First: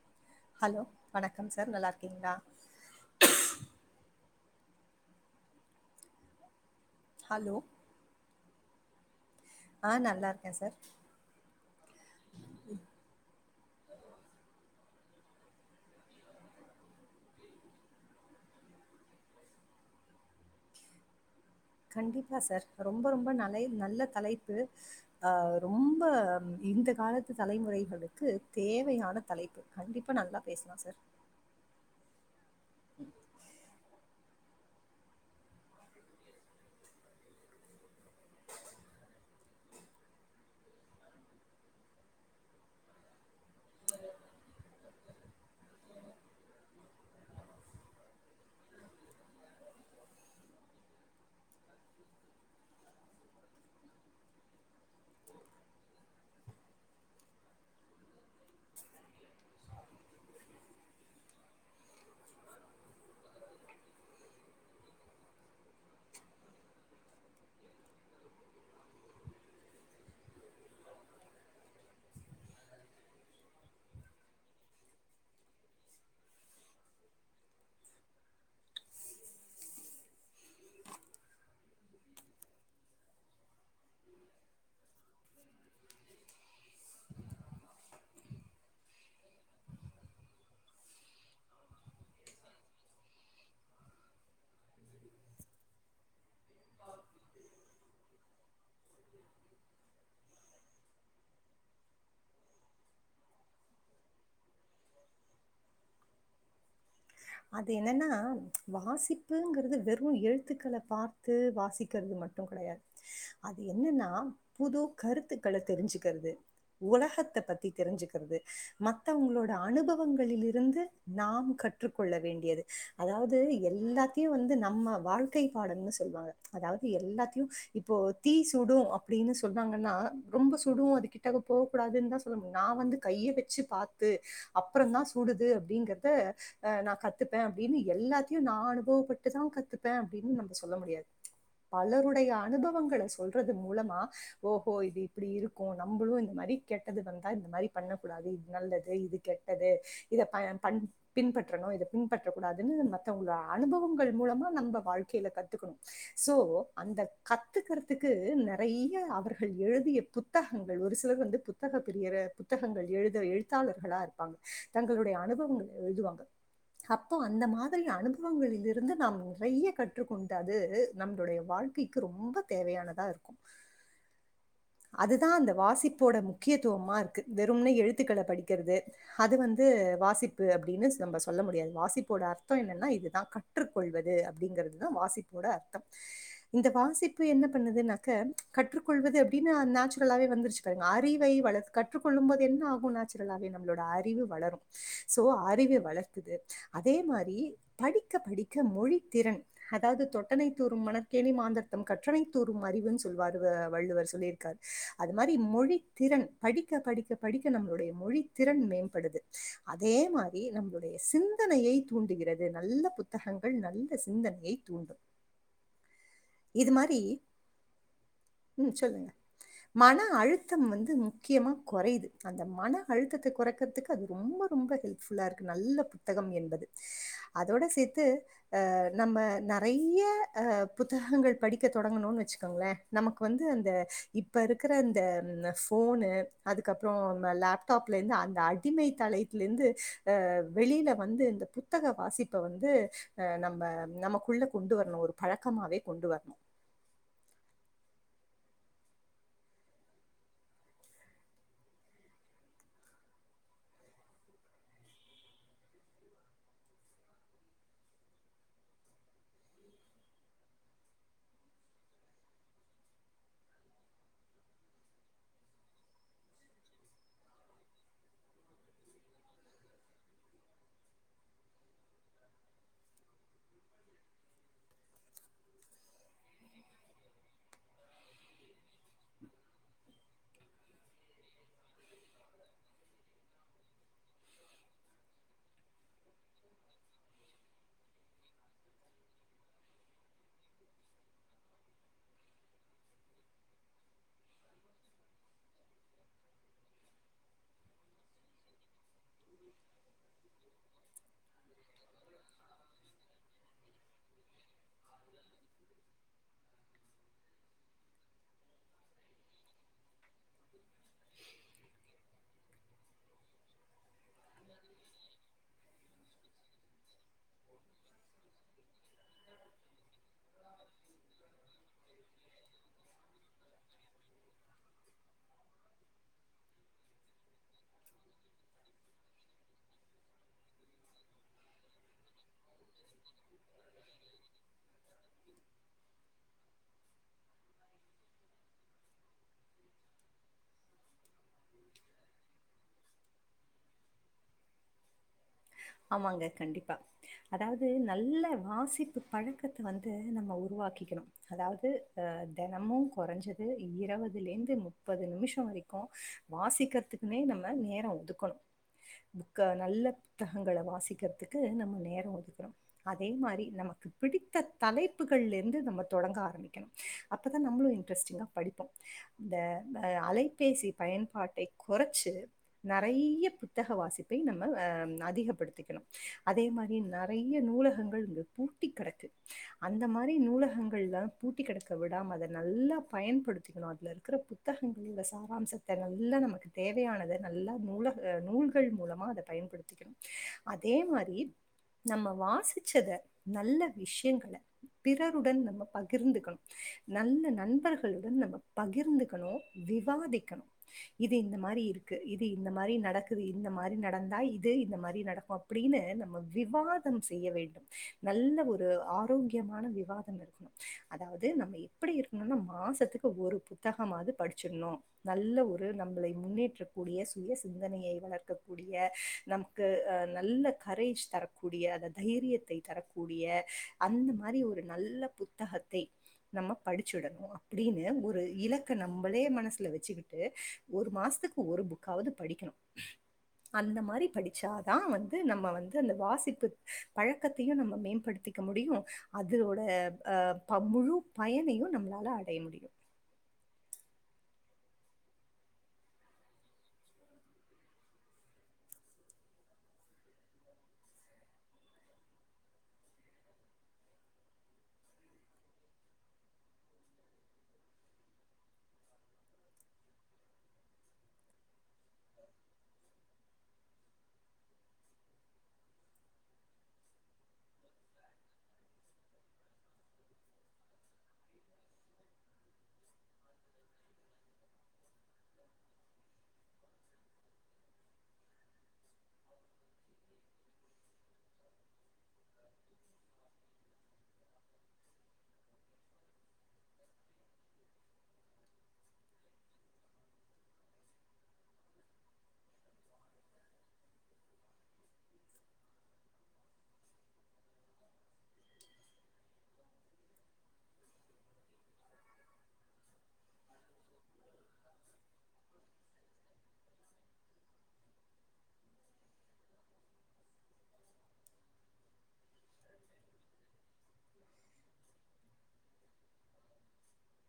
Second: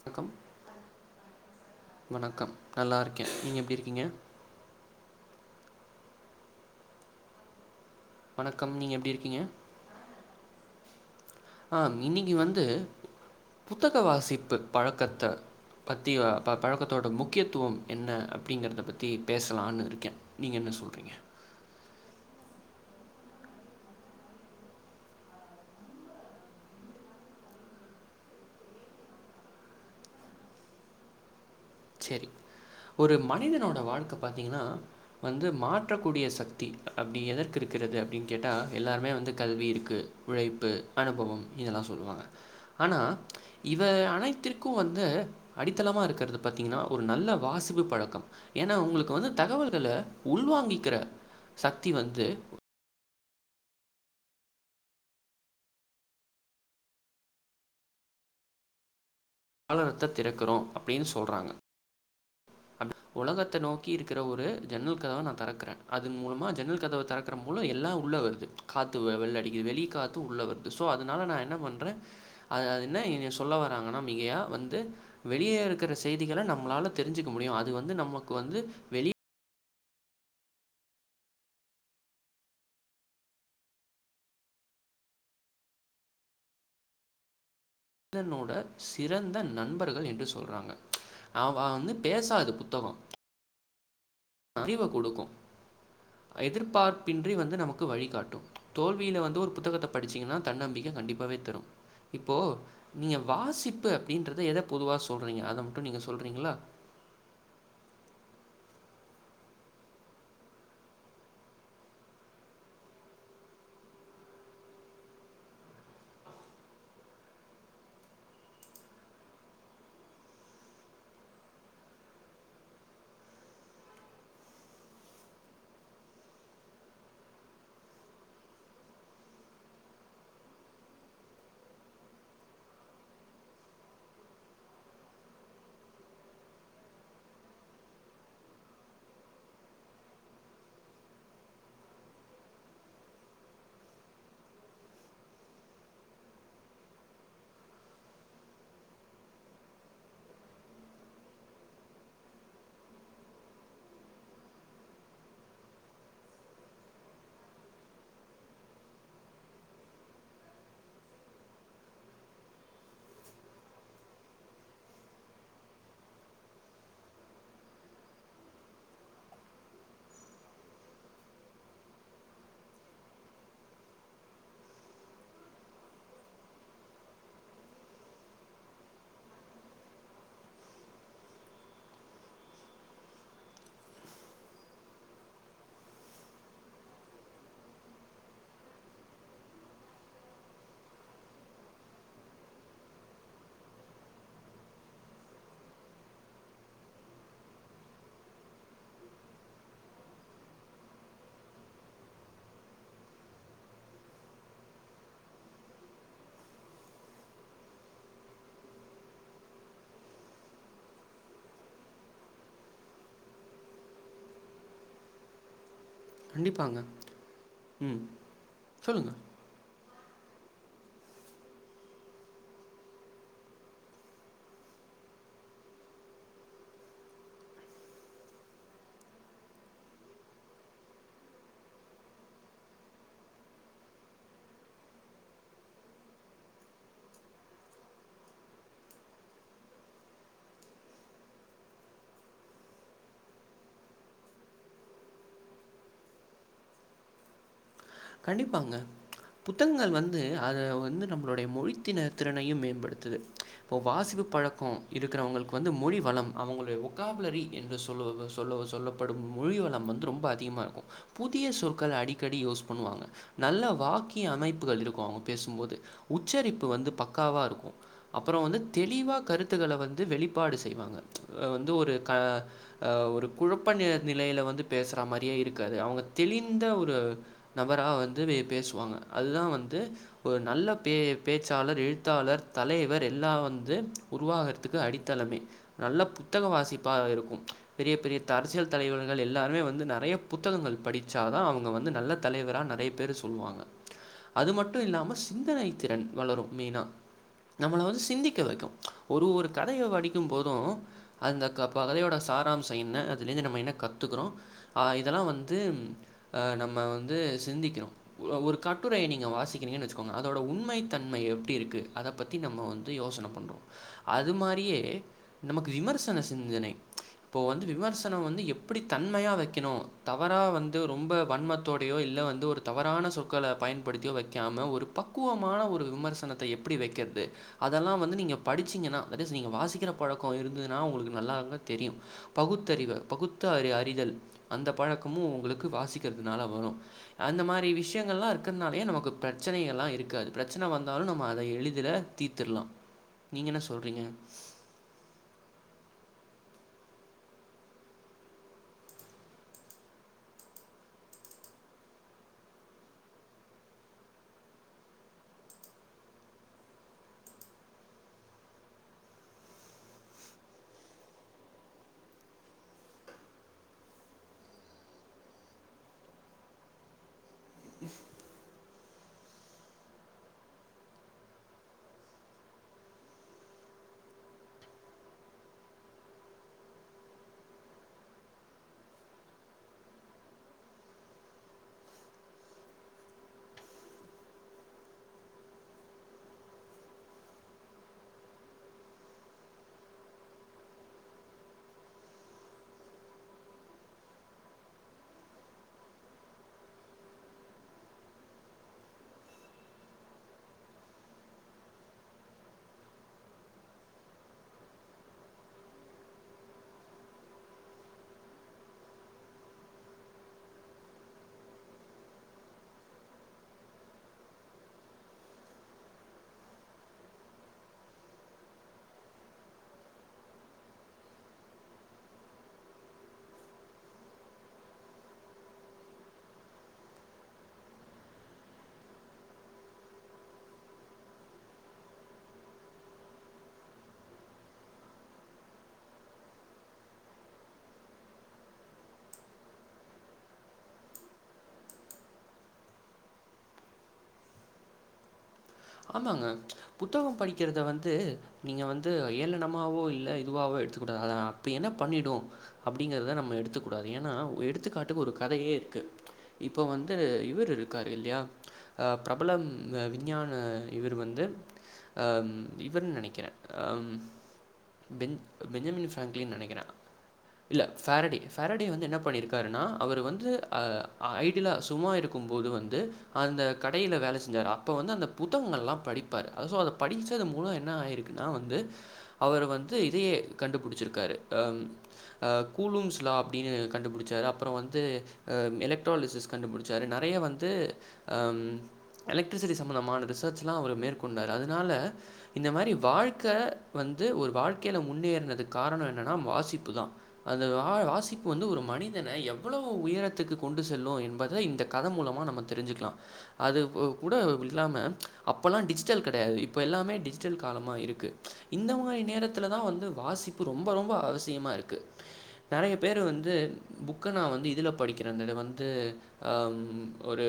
வணக்கம் ஹலோ வணக்கம் சார் நல்லா இருக்கீங்களா வணக்கம் நல்லா இருக்கேன் நீங்க எப்படி இருக்கீங்க ஹலோ வணக்கம் நீங்க எப்படி இருக்கீங்க ஆஹ் நல்லா இருக்கேன் சார் ஆம் இன்னைக்கு வந்து புத்தக வாசிப்பு பழக்கத்தை பத்தி பழக்கத்தோடய முக்கியத்துவம் என்ன அப்படிங்கிறத பத்தி பேசலான்னு இருக்கேன் நீங்கள் என்ன சொல்றீங்க கண்டிப்பா சார் ரொம்ப ரொம்ப நல்லை நல்ல தலைப்பு அஹ ரொம்ப இந்த காலத்து தலைமுறைகளுக்கு தேவையான தலைப்பு கண்டிப்பா நல்லா பேசலாம் சார் சோரி ஒரு மனிதனோட வாழ்க்க பார்த்தீங்கன்னா வந்து மாற்றக்கூடிய சக்தி அப்படி எதற்கு இருக்கிறது அப்படின்னு கேட்டால் எல்லாருமே வந்து கல்வி இருக்கு உழைப்பு அனுபவம் இதெல்லாம் சொல்லுவாங்க ஆனால் இவை அனைத்திற்கும் வந்து அடித்தளமாக இருக்கிறது பத்தீங்கன்னா ஒரு நல்ல வாசிப்பு பழக்கம் என உங்களுக்கு வந்து தகவல்களை உள்வாங்கிக்கிற சக்தி வந்து காலரத்தை திறக்குறோம் அப்படின்னு சொல்றாங்க உலகத்தை நோக்கி இருக்கிற ஒரு ஜன்னல் கதவை நான் திறக்கறேன் அதன் மூலமா ஜன்னல் கதவை திறக்குற மூல எல்லாம் உள்ள வருது காத்து வெள்ள அடிக்கது வெள காத்து உள்ள வருது சோ அதனால நான் என்ன பண்றேன் அ அது என்ன சொல்ல வராங்கன்னா மிகையா வந்து வெளியே இருக்கிற செய்திகளை நம்மளால தி தெரிஞ்சுக்க முடியும் அது வந்து நமக்கு வந்து வெளிய மனிதனோட சிறந்த நண்பர்கள் என்று சொல்றாங்க அவ வந்து பேசாது புத்தகம் அறிவை கொடுக்கும் எதிர்பார்ப்பின்றி வந்து நமக்கு வழிகாட்டும் தோல்வியில் வந்து ஒரு புத்தகத்தை படித்திங்கன்னா தன்னம்பிக்கை கண்டிப்பாவே தரும் இப்போ நீங்க வாசிப்பு அப்படின்றது எத பொதுவ சொல்லுங்க அத மட்டும் நீ சொல்றீ அது என்னன்னா வாசிப்புங்கிறது வெறும் எழுத்துக்களை பார்த்து வாசிக்கிறது மட்டும் கிடையாது அது என்னன்னா புது கருத்துக்களை தெரிஞ்சுக்கிறது உலகத்தை பத்தி தெரிஞ்சுக்கிறது மத்தவங்களோட அனுபவங்களில இருந்து நாம் கற் கற்றுக்கொள்ள வேண்டியது அதாவது எல்லாத்தையும் வந்து நம்ம வாழ்க்கை பாடம்னு சொல்லுவாங்க அதாவது எல்லாத்தையும் இப்போ தீ சுடும் அப்படின்னு சொல்லுவாங்கன்னா ரொம்ப சுடும் அதுக்கிட்டாக போக கூடாதுன்னு தான் சொல்லனு நான் வந்து கைய வச்சு பார்த்து அப்புறம தான் சுடுது அப்படிங்கறத நான் கத்துப்பேன் அப்படின்னு எல்லாத்தையும் நான் அனுபவப்பட்டுதான் கத்துப்பேன் அப்படின்னு நம்ம சொல்ல முடியாது பலருடைய அனுபவங்களை சொல்றது மூலமா ஓஹோ இது இப்படி இருக்கும் நம்மளும் இந்த மாரி கெட்டது வந்தா இந்த மாரி பண்ணக்கூடாது இது நல்லது இது கெட்டது இதைண் பண் பின்பற்ற னு பின்பற்றக்க கூடாதுன்னு மத்தவங்கள அனுபவங்கள் மூலமா நம்ம வாழ்க்கையில கத்துக்கணும் சோ அந்த கத்துக்கிறதுக்கு நிறைய அவர்கள் எழுதிய புத்தகங்கள் ஒரு சிலர் வந்து புத்தக பிரிய புத்தகங்கள் எழுத எழுத்தாளர்களா இருப்பாங்க தங்களுடைய அனுபவங்கள் எழுதுவாங்க அப்போ அந்த மாதிரி அனுபவங்களில இருந்து நாம் நிறைய கற்றுக்கொண்ட அது நம்மளுடைய வாழ்க்கைக்கு ரொம்ப தேவையானதா இருக்கும் அதுதான் அந்த வாசிப்போட முக்கியத்துவமா இருக்கு வெறும்னே எழுத்துக்களை படிக்கிறது அது வந்து வாசிப்பு அப்படின்னு நம்ம சொல்ல முடியாது வாசிப்போட அர்த்தம் என்னான இதுதான் கற்றுக்கொள்வது அப்படிங்கிறதுதான் வாசப்போட அர்த்தம் இந்த வாசிப்பு என்ன பண்ணதுனாக்க கற்றுக்கொள்வது அப்படின்னுநோச்சுரல வே அறிவை வளர் கற்றுக்கொள்ளும்பது என்ன ஆகும் நோச்சுரலவே நம்மளுடை அறிவு வளரும் சோ அறி வளத் அதே மாரி படிக்க படிக்க மொழி திறன் அதாவது தொட்டனை தூறும் மணக்கேணி மாந்தர்த்தம் கற்றனை தூறும் அறிவுன்னு சொல்வார் வள்ளுவர் சொல்லியிருக்கார் அது மாரி மொழி திறன் படிக்க படிக்க படிக்க நம்மளுடைய மொழி திறன் மேம்படுது அதே மாதிரி நம்மப சிந்தனையை தூண்டுகிறது நல்ல புத்தகங்கள் நல்ல சிந்தனையை தூண்டும் இது கண்டிப்பாங்க. மாரி ம். உம் சொல்லுங்க மன அழுத்தம் வந்து முக்கியமா குறையுது அந்த மன அழுத்தத்தை குறைக்கிறதுக்கு அது ரொம்ப ரொம்ப ஹெல்ப்ஃபுல்லாக இருக்கு நல்ல புத்தகம் என்பது அதோட சேர்த்து அஹ் நம்ம நிறைய அஹ் புத்தகங்கள் படிக்க தொடங்கணும்னு வச்சுக்கோங்களேன் நமக்கு வந்து அந்த இப்ப இருக்கிற அந்த போனு அதுக்கப்புறம் லேப்டாப்ல இருந்து அந்த அடிமை தலத்தல இருந்து அஹ் வெளியில வந்து இந்த புத்தக வாசிப்ப வந்து அஹ் நம்ம நமக்குள்ள கொண்டு வரணும் ஒரு பழக்கமாவே கொண்டு வரணும் கண்டிப்பாங்க புத்தகங்கள் வந்து அதை வந்து நம்மளுடைய மொழித்தின திறனையும் மேம்படுத்துது இப்போ வாசிவு பழக்கம் இருக்கிறவங்களுக்கு வந்து மொழி வளம் அவங்களுடைய ஒகாபலரி என்று சொல்ல சொல்ல சொல்லப்படும் மொழி வளம் வந்து ரொம்ப அதிகமா இருக்கும் புதிய சொற்களை அடிக்கடி யோஸ் பன்னுவாங்காங நல்ல வாக்கிய அமைப்புகள் இருக்கும் அவங்க பேசும்போது உச்சரிப்பு வந்து பக்காவா இருக்கும் அப்புறம் வந்து தெளிவா கருத்துக்களை வந்து வெளிப்பாடு செய்வாங்க வந்து ஒரு கஹ் ஒரு குழப்ப ந நிலையில வந்து பேசுற மாதிரியே இருக்காது அவங்க தெளிந்த ஒரு நபராக வந்து பேசுவாங்க அதுதான் வந்து ஒரு நல்ல பே பேச்சாளர் எழுத்தாளர் தலைவர் எல்லாம் வந்து உருவாகிறதுக்கு அடித்தளமே நல்ல புத்தக வாசிப்பாக இருக்கும் பெரிய பெரிய அரசியல் தலைவர்கள் எல்லாருமே வந்து நிறைய புத்தகங்கள் படித்தால் தான் அவங்க வந்து நல்ல தலைவராாக நிறைய பேர் சொல்லுவாங்க அது மட்டும் இல்லாமல் சிந்தனை திறன் வளரும் மெயினா நம்மளை வந்து சிந்திக்க வைக்கும் ஒரு ஒரு கதைய வடிக்கும் போதும் அந்த கதையோட சாராம்சம் என்ன அதுலந்து நம்ம என்ன கத்துக்கிறோம் இதெல்லாம் வந்து நம்ம வ சிந்திகிறோம் ஒரு கட்டுரை நிங்க வாசிக்கிறிங்க வச்சுகொங்க அதோட உண்மைதண்மை எப்படி இருக்கு அத பத்தி நம்ம வந்து யோசனை பன்றேம் அது மாரியோ நமக்கு விமசன சிந்தனை இப்பா வந்து எப்படி தன்மை விமசனம் வன்மையா வைக்கணும் தவற வந்து ரொம்ப வன்ம டைய இல்ல வந்து ஒரு தவறான சொற்களை பயன்படுத்தியோ வைக்காம ஒரு பக்குவமான ஒரு விமர்சனத்தை எப்படி வைக்கிறது அதெல்லாம் வந்து நீங்க படிச்சீங்கன்ன நீங்க வாசிக்கிற பழக்கம் இருந்ததுன்னா உங்களுக்கு நல்லா தெரியும் பகுத்தறிவு பத்த அறிதல் அந்த பழக்கமும் உங்களுக்கு வாசிக்கிறது னால வரும் அந்த மாதிரி விஷயங்கள் எல்லாம் இருக்கிறதுனாலயே நமக்கு பிரச்சனை எல்லாம் இருக்காது பிரச்சனை வந்தாலும் நம்ம அத எளிதல தீத்துிரலாம் நீங்க என்ன சொல்றீங்க ஆமாங்க கண்டிப்பா அதாவது நல்ல வாசிப்பு பழக்கத்தை வந்து நம்ம உருவாக்கிக்கணும் அதாவது அஹ் தினமும் குறைஞ்சது இருபதுல இருந்து முப்பது நிமிஷம் வரைக்கும் வாசிக்கிறதுக்குமே நம்ம நேரம் ஒதுக்கணும்க்க நல்ல புத்தகங்களை வாசிக்கிறதுக்கு நம்ம நேரம் ஒதுக்கணோும் அதே மாதிரி நமக்கு பிடித்த தலைப்புகள்லேருந்து நம்ம தொடங்க ஆரம்பிக்கணும் அப்போதான் நம்மளும் இன்ட்ரெஸ்ட்டிங்காக படிப்போம் இந்த அலைபேசி பயன்பாட்டை குறைச்சி நிறைய புத்தக வாசிப்பை நம்ம அதிகப்படுத்திக்கணும் அதே மாரி நிறைய நூலகங்கள் பூட்டிக்கிடக்கு அந்த மாரி நூலகங்கள்ல பூட்டிக் கிடக்கு விடாம அத நல்லா பயன்படுத்திக்கணும் அதுலா இருக்கிற புத்தகங்கள் சாராம்சத்தை நல்ல நமக்கு தேவையானது நல்ல நூலக நூல்கள் மூலமா அத பயன்படுத் அதே மாரி நம்ம வாசிச்சத நல்ல விஷயங்களை பிறருடன் நம்ம பகிர்ந்துக்கணும் நல்ல நண்பர்களுடன் நம்ம பகிர்ந்துக்கணும் விவாதிக்கணும் இது இந்த மாரி இருக்கு இது இந்த மாரி நடக்குது இந்த மாதிரி நடந்தா இ இந்த மாரி நடக்கும் அப்படின்னு நம்ம விவாதம் செய்ய வேண்டும் நல்ல ஒரு ஆரோக்கியமான விவாதம் இருக்கணும் அதாவது நம்ம எப்படி இருக்கணும்னா மாசத்துக்கு ஒரு புத்தகமாவது படிச்சிடணும் நல்ல ஒரு நம்மள முன்னேற்றக்கூடிய சுய சிந்தனையை வளர்க்கக்கூடிய நமக்கு அஹ நல்ல கரேஜ் தரக்கூடிய அ தைரியத்தை தரக்கூடிய அந்த மாரி ஒரு நல்ல புத்தகத்தை நம்ம படிச்சு விடணும் அப்படின்னு ஒரு இலக்க நம்மளே மனசுல வச்சுக்கிட்டு ஒரு மாசத்துக்கு ஒரு புக்காவது படிக்கணும் அந்த மாரி படிச்சாதான் வந்து நம்ம வந்து அந்த வாசிப்பு பழக்கத்தையும் நம்ம மேம்படுத்திக்க முடியும் அதோட அஹ் முழு பயனையும் நம்மளால அடைய முடியும் ஆமாங்க புத்தகம் படிக்கிறத வந்து நீங்க வந்து ஏளனமாவோ இல்ல இதுவாவோ எடுத்துக்கூடாது அத அப்ப என்ன பண்ணிடும் அப்படிங்கறத நம்ம எடுத்துக்க கூடாது ஏன்னா எடுத்துக்காட்டுக்கு ஒரு கதையே இருக்கு இப்போ வந்து இவர் இருக்காரு இல்லையாஹ் பிரபலம் விஞ்ஞான ஆஹ் இவரு வந்து இவரு நினைக்கிற ஆஹ் பெ பேன்ஜாமின் பிராங்கிளின் நினைக்கிறே இல்ல பிராடேய் பிராடேய் வந்து ஏன்னா பண்ணிருக்காருன்ன அவரு வந்து ஐடியால் லா சும்மா இருக்கும்போது வந்து அந்த கடைல வேலை செஞ்சாரு அப்ப வந்து அந்த புத்தகங்கள்லாம் படிப்பார் ஆல்சோ அதா படித்தது மூலம் என்ன ஆகிருக்குன்னா வந்து அவர் வந்து இதையே கண்டுபிடிச்சிருக்காரு ஆஹ் கூலூம்ஸ்லாம் அப்படின்னு கண்டுபிடிச்சாரு அப்பறம் வந்து எலக்ட்ரலிசஸ் கண்டுபிடிச்சாரு நிறைய வந்து ஆஹ் எலக்ட்ரிசிட்டி சம்பந்தமானது ரிசர்ச்லாம் அவர் மேற்கொண்டார் அதனால இந்த மாரி வாழ்க்கை வந்து ஒரு வாழ்க்கையில் முன்னேறினதுக்கு காரணம் என்னன்னா வாசிப்பு தான் அந்த வா வாசிப்பு வந்து ஒரு மனிதன எவ்வளவு உயரத்துக்கு கொண்டு செல்லும் என்பதை இந்த கதை மூலமாக நம்ம தெரிஞ்சுக்கலாம் அது கூட இல்லாம அப்போல்லாம் டிஜிட்டல் கிடையாது இப்போ எல்லாமே டிஜிட்டல் காலமா இருக்கு இந்த மாரி நேரத்துல தான் வந்து வாசிப்பு ரொம்ப ரொம்ப அவசியமா இருக்கு நிறைய பேரு வந்து புக்க நான் வந்து இதுல படிக்கிறேன் அந்த இது வந்துஹ ஒரு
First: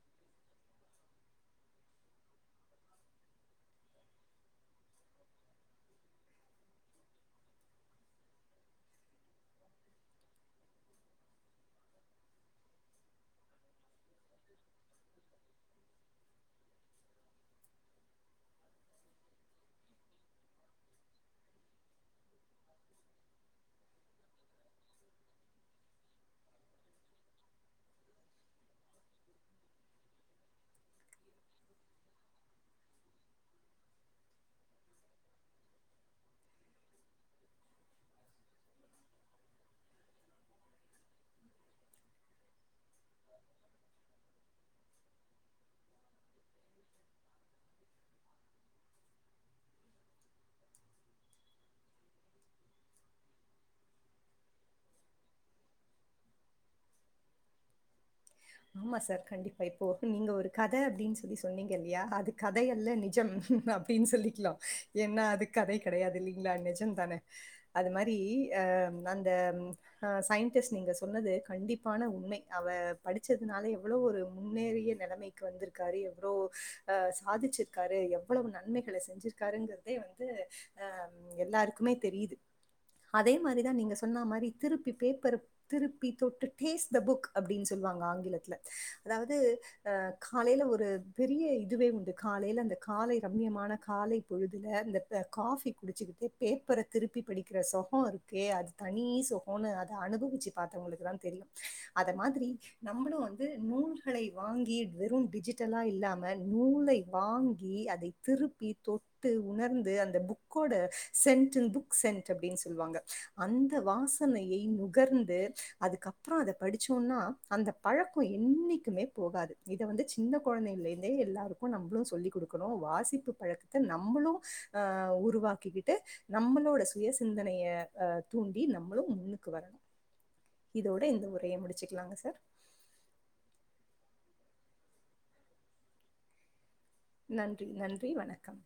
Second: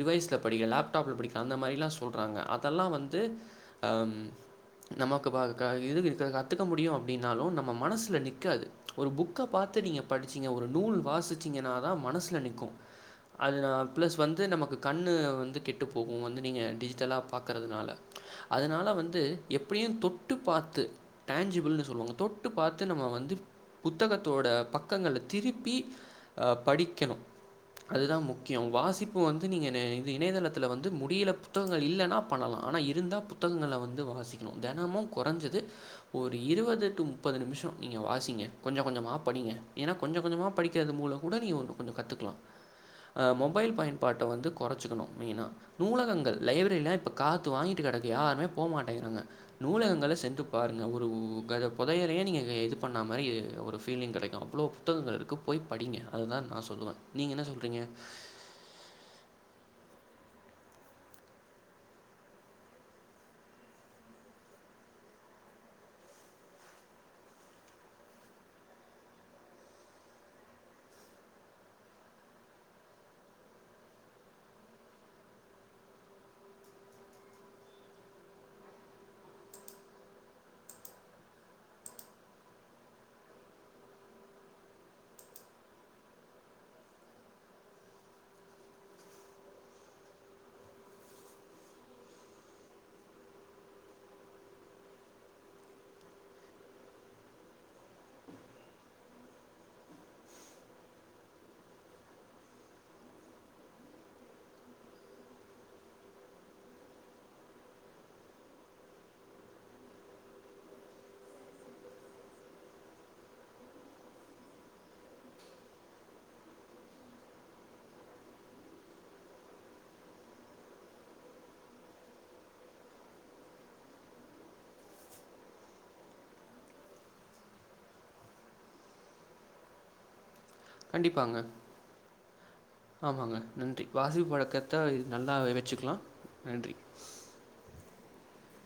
டிவைஸ்ல படிக்கன் லேப்டாப்ல படிக்கிறன் அந்த மாதிரிலா சொ ல்ராங்க அதாலாம் வந்து ஆஹ் ஆஹ் நமக்கு கத்துக்க முடியும் அப்படனாலும் நம்ம மனசல நிக் காது ஒரு புக்க பத்து படிச்சங்க ஒரு நூல் வாசிச்சீங்கன்ன தான் மனசுல நிக்கும் நமக்கு கண்ணு வந்து கெட்டு போகும் நீங்க டிஜி இதெல்லாம் பார்க்கறதுனால அதனால வந்து எப்படியும் தொட்டு பார்த்து டேஞ்சிபிள்னு சொல்லுவாங்க தொட்டு பார்த்து நம்ம வந்து புத்தகத்தோட பக்கங்கள திருப்பி ஆஹ் படிக்கணும் அதுதான் முக்கியம் வாசிப்பு வந்து நீங்கள இணையதளத்தில் வந்து முடியல புத்தகங்கள் இல்லைன்னா பண்ணலாம் ஆனால் இருந்தால் புத்தகங்களளை வந்து வாசிக்கணும் தினமும் குறைஞ்சது ஒரு இருபது டு முப்பது நிமிஷம் நீங்கள் வாசிங்க கொஞ்சம் கொஞ்சமாக படிங்க ஏன்னால் கொஞ்சம் கொஞ்சமாக படிக்கிறது மூலம் கூட நீங்க ஒன்று கொஞ்சம் கற்றுக்கலாம் மொபைல் பயன்பாட்டை வந்து குறைச்சிக்கணும் மெயினா நூலகங்கள் லைப்ரியிலாம் இப்போ காத்து வாங்கிட்டு கிடக்கு யாருமே போக மாட்டேங்கிறாங்க நூலகங்களை சென்று பாருங்கள் ஒரு கதை புதையலையே நீங்கள் இது பண்ணா மாதிரி ஒரு ஃபீலிங் கிடைக்கும் அவ்வளோ புத்தகங்கள் இருக்கு போய் படிங்க அதுதான் நா சொல்லுவேன் நீங்க என்ன சொல்கிறீங்க ஆமா சார் கண்டிப்பா இப்போ நீங்க ஒரு கதை அப்படின்னு சொல்லி சொன்னீங்க இல்லையா அது கதை அல்ல நிஜம் அப்படின்னு சொல்லிக்கலாம் ஏன்னா அது கதை கிடையாது இல்லைங்களா நிஜம் தானே அது மாரி அஹ் அந்தஹ் சயின்டிஸ்ட் நீங்க சொன்னது கண்டிப்பான உண்மை அவ படிச்சதுனால எவ்வளோ ஒரு முன்னேறிய நிலைமைக்கு வந்திருக்காரு எவ்வளோ அஹ் சாதிச்சிருக்காரு எவ்வளவு நன்மைகளை செஞ்சிருக்காருங்கிறதே வந்து அஹ் எல்லாருக்குமே தெரியுது அதே மாரிதான் நீங்க சொன்ன மாரி திருப்பி பேப்பர் திருப்பி தொட்டு பாஸ் தெ புக் சொல்வாங்க ஆங்கிலத்துல அதாவது அஹ் காலைல ஒரு பெரிய இதுவே உண்டு காலையில அந்த காலை ரம்யமான காலை பொழுதுல இந்த காபி குடிச்சக்கிட்டு பேப்பரை திருப்பி படிக்கிறகம் சொகம் இருக்கே அது தனி சொகம்னு அத அனுபவிச்சு பாத்தவங்களுக்கு தெரியும் அத மாரி நம்மளும் வந்து நூல்களை வாங்கி வெறும் டிஜிட்டலா இல்லாம நூலை வாங்கி அதை திருப்பி தொட்டு உணர்ந்து அந்த புக்கோட சென்ட் புக் சென்ட் அப்படின்னு சொல்லுவாங்க அந்த வாசனையை நுகர்ந்து அதுக்கப்பறம் அத படிச்சோம்னா அந்த பழக்கம் என்னைக்குமே போகாது இத வந்து சின்ன குழந்தைையல இருந்தே எல்லாருக்கும் நம்மளும் சொல்லிக் கொடுக்கணும் வாசிப்பு பழக்கத்தை நம்மளும் அஹ் உருவாக்கிக்கிட்டு நம்மளோட சுய சிந்தனைய அஹ் தூண்டி நம்மளும் முன்னுக்கு வரணும் இதோட இந்த கண்டிப்பாங்க. உரையை முடிச்சுக்கலாங்க சார் ஆமாங்க நன்றி வாசிப்பு பழக்கத்த நல்லா வச்சுக்கலாம் நன்றி நன்றி நன்றி வணக்கம்